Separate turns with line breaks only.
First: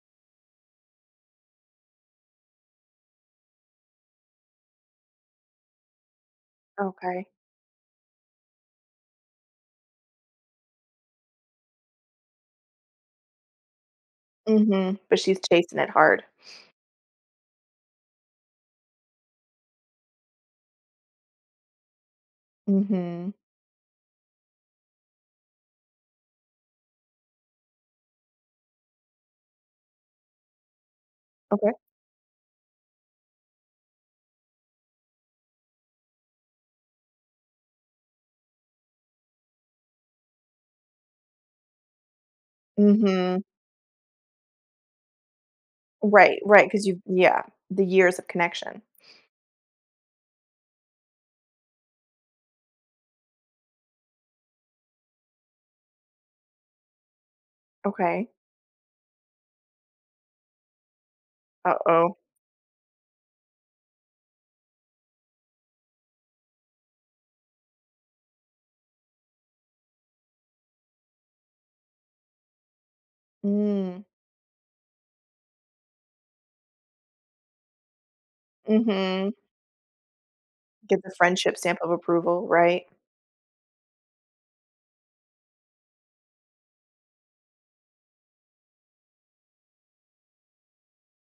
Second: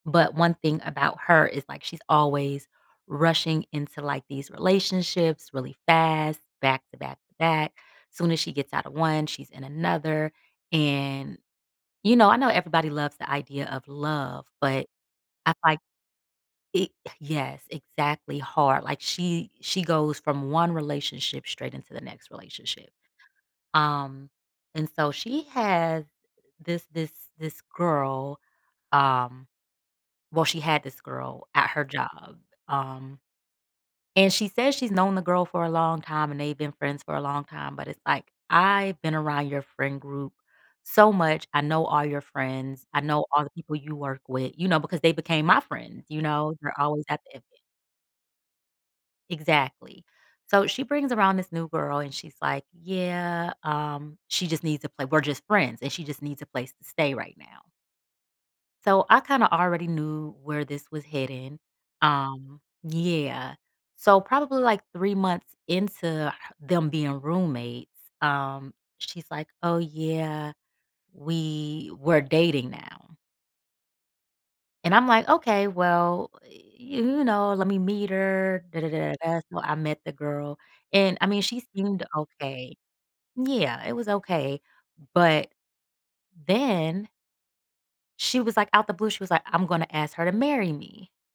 But 1 thing about her is, like, she's always rushing into, like, these relationships really fast,
Okay.
back-to-back-to-back, soon as she gets out of 1, she's in another. And, you know, I know everybody loves the idea of love, but
Mhm, but she's
I'm,
chasing
like
it hard.
e yes, exactly hard, like, she she goes from 1 relationship straight into the next relationship.
Mhm.
Um, and so she had this this this girl, um well she had this girl at
Okay.
her job, um, and she says she's known the girl for a long time and they've been friends for a long time, but it's like, "I've been around your friend group so much, I know all your friends, I know
Mhm.
all the people you work with," you know, because they became my friends, you
Right,
know,
right,
they're
'cause you
always at the
yeah,
event.
the years of connection.
Exactly. So she brings around this new girl and she's like, "Yeah, um, she just needs to play, we're just friends and she just needs a place to stay right now."
Okay.
So I kinda already knew where this was heading.
Uh-oh.
Um, yeah. So probably, like, 3 months into them being roommates, um, she's, like, "Oh, yeah. We we're dating now."
Mm.
And I'm, like, "Okay, well, you know, let me meet her." Duh, duh, duh, duh, duh
Mhm.
that's how I met the girl,
Get the
and I mean,
friendship
she
stamp of
seemed
approval.
okay.
Right?
Yeah, it was okay. But then she was, like, out the blue, she was like, "I'm gonna ask her to marry me."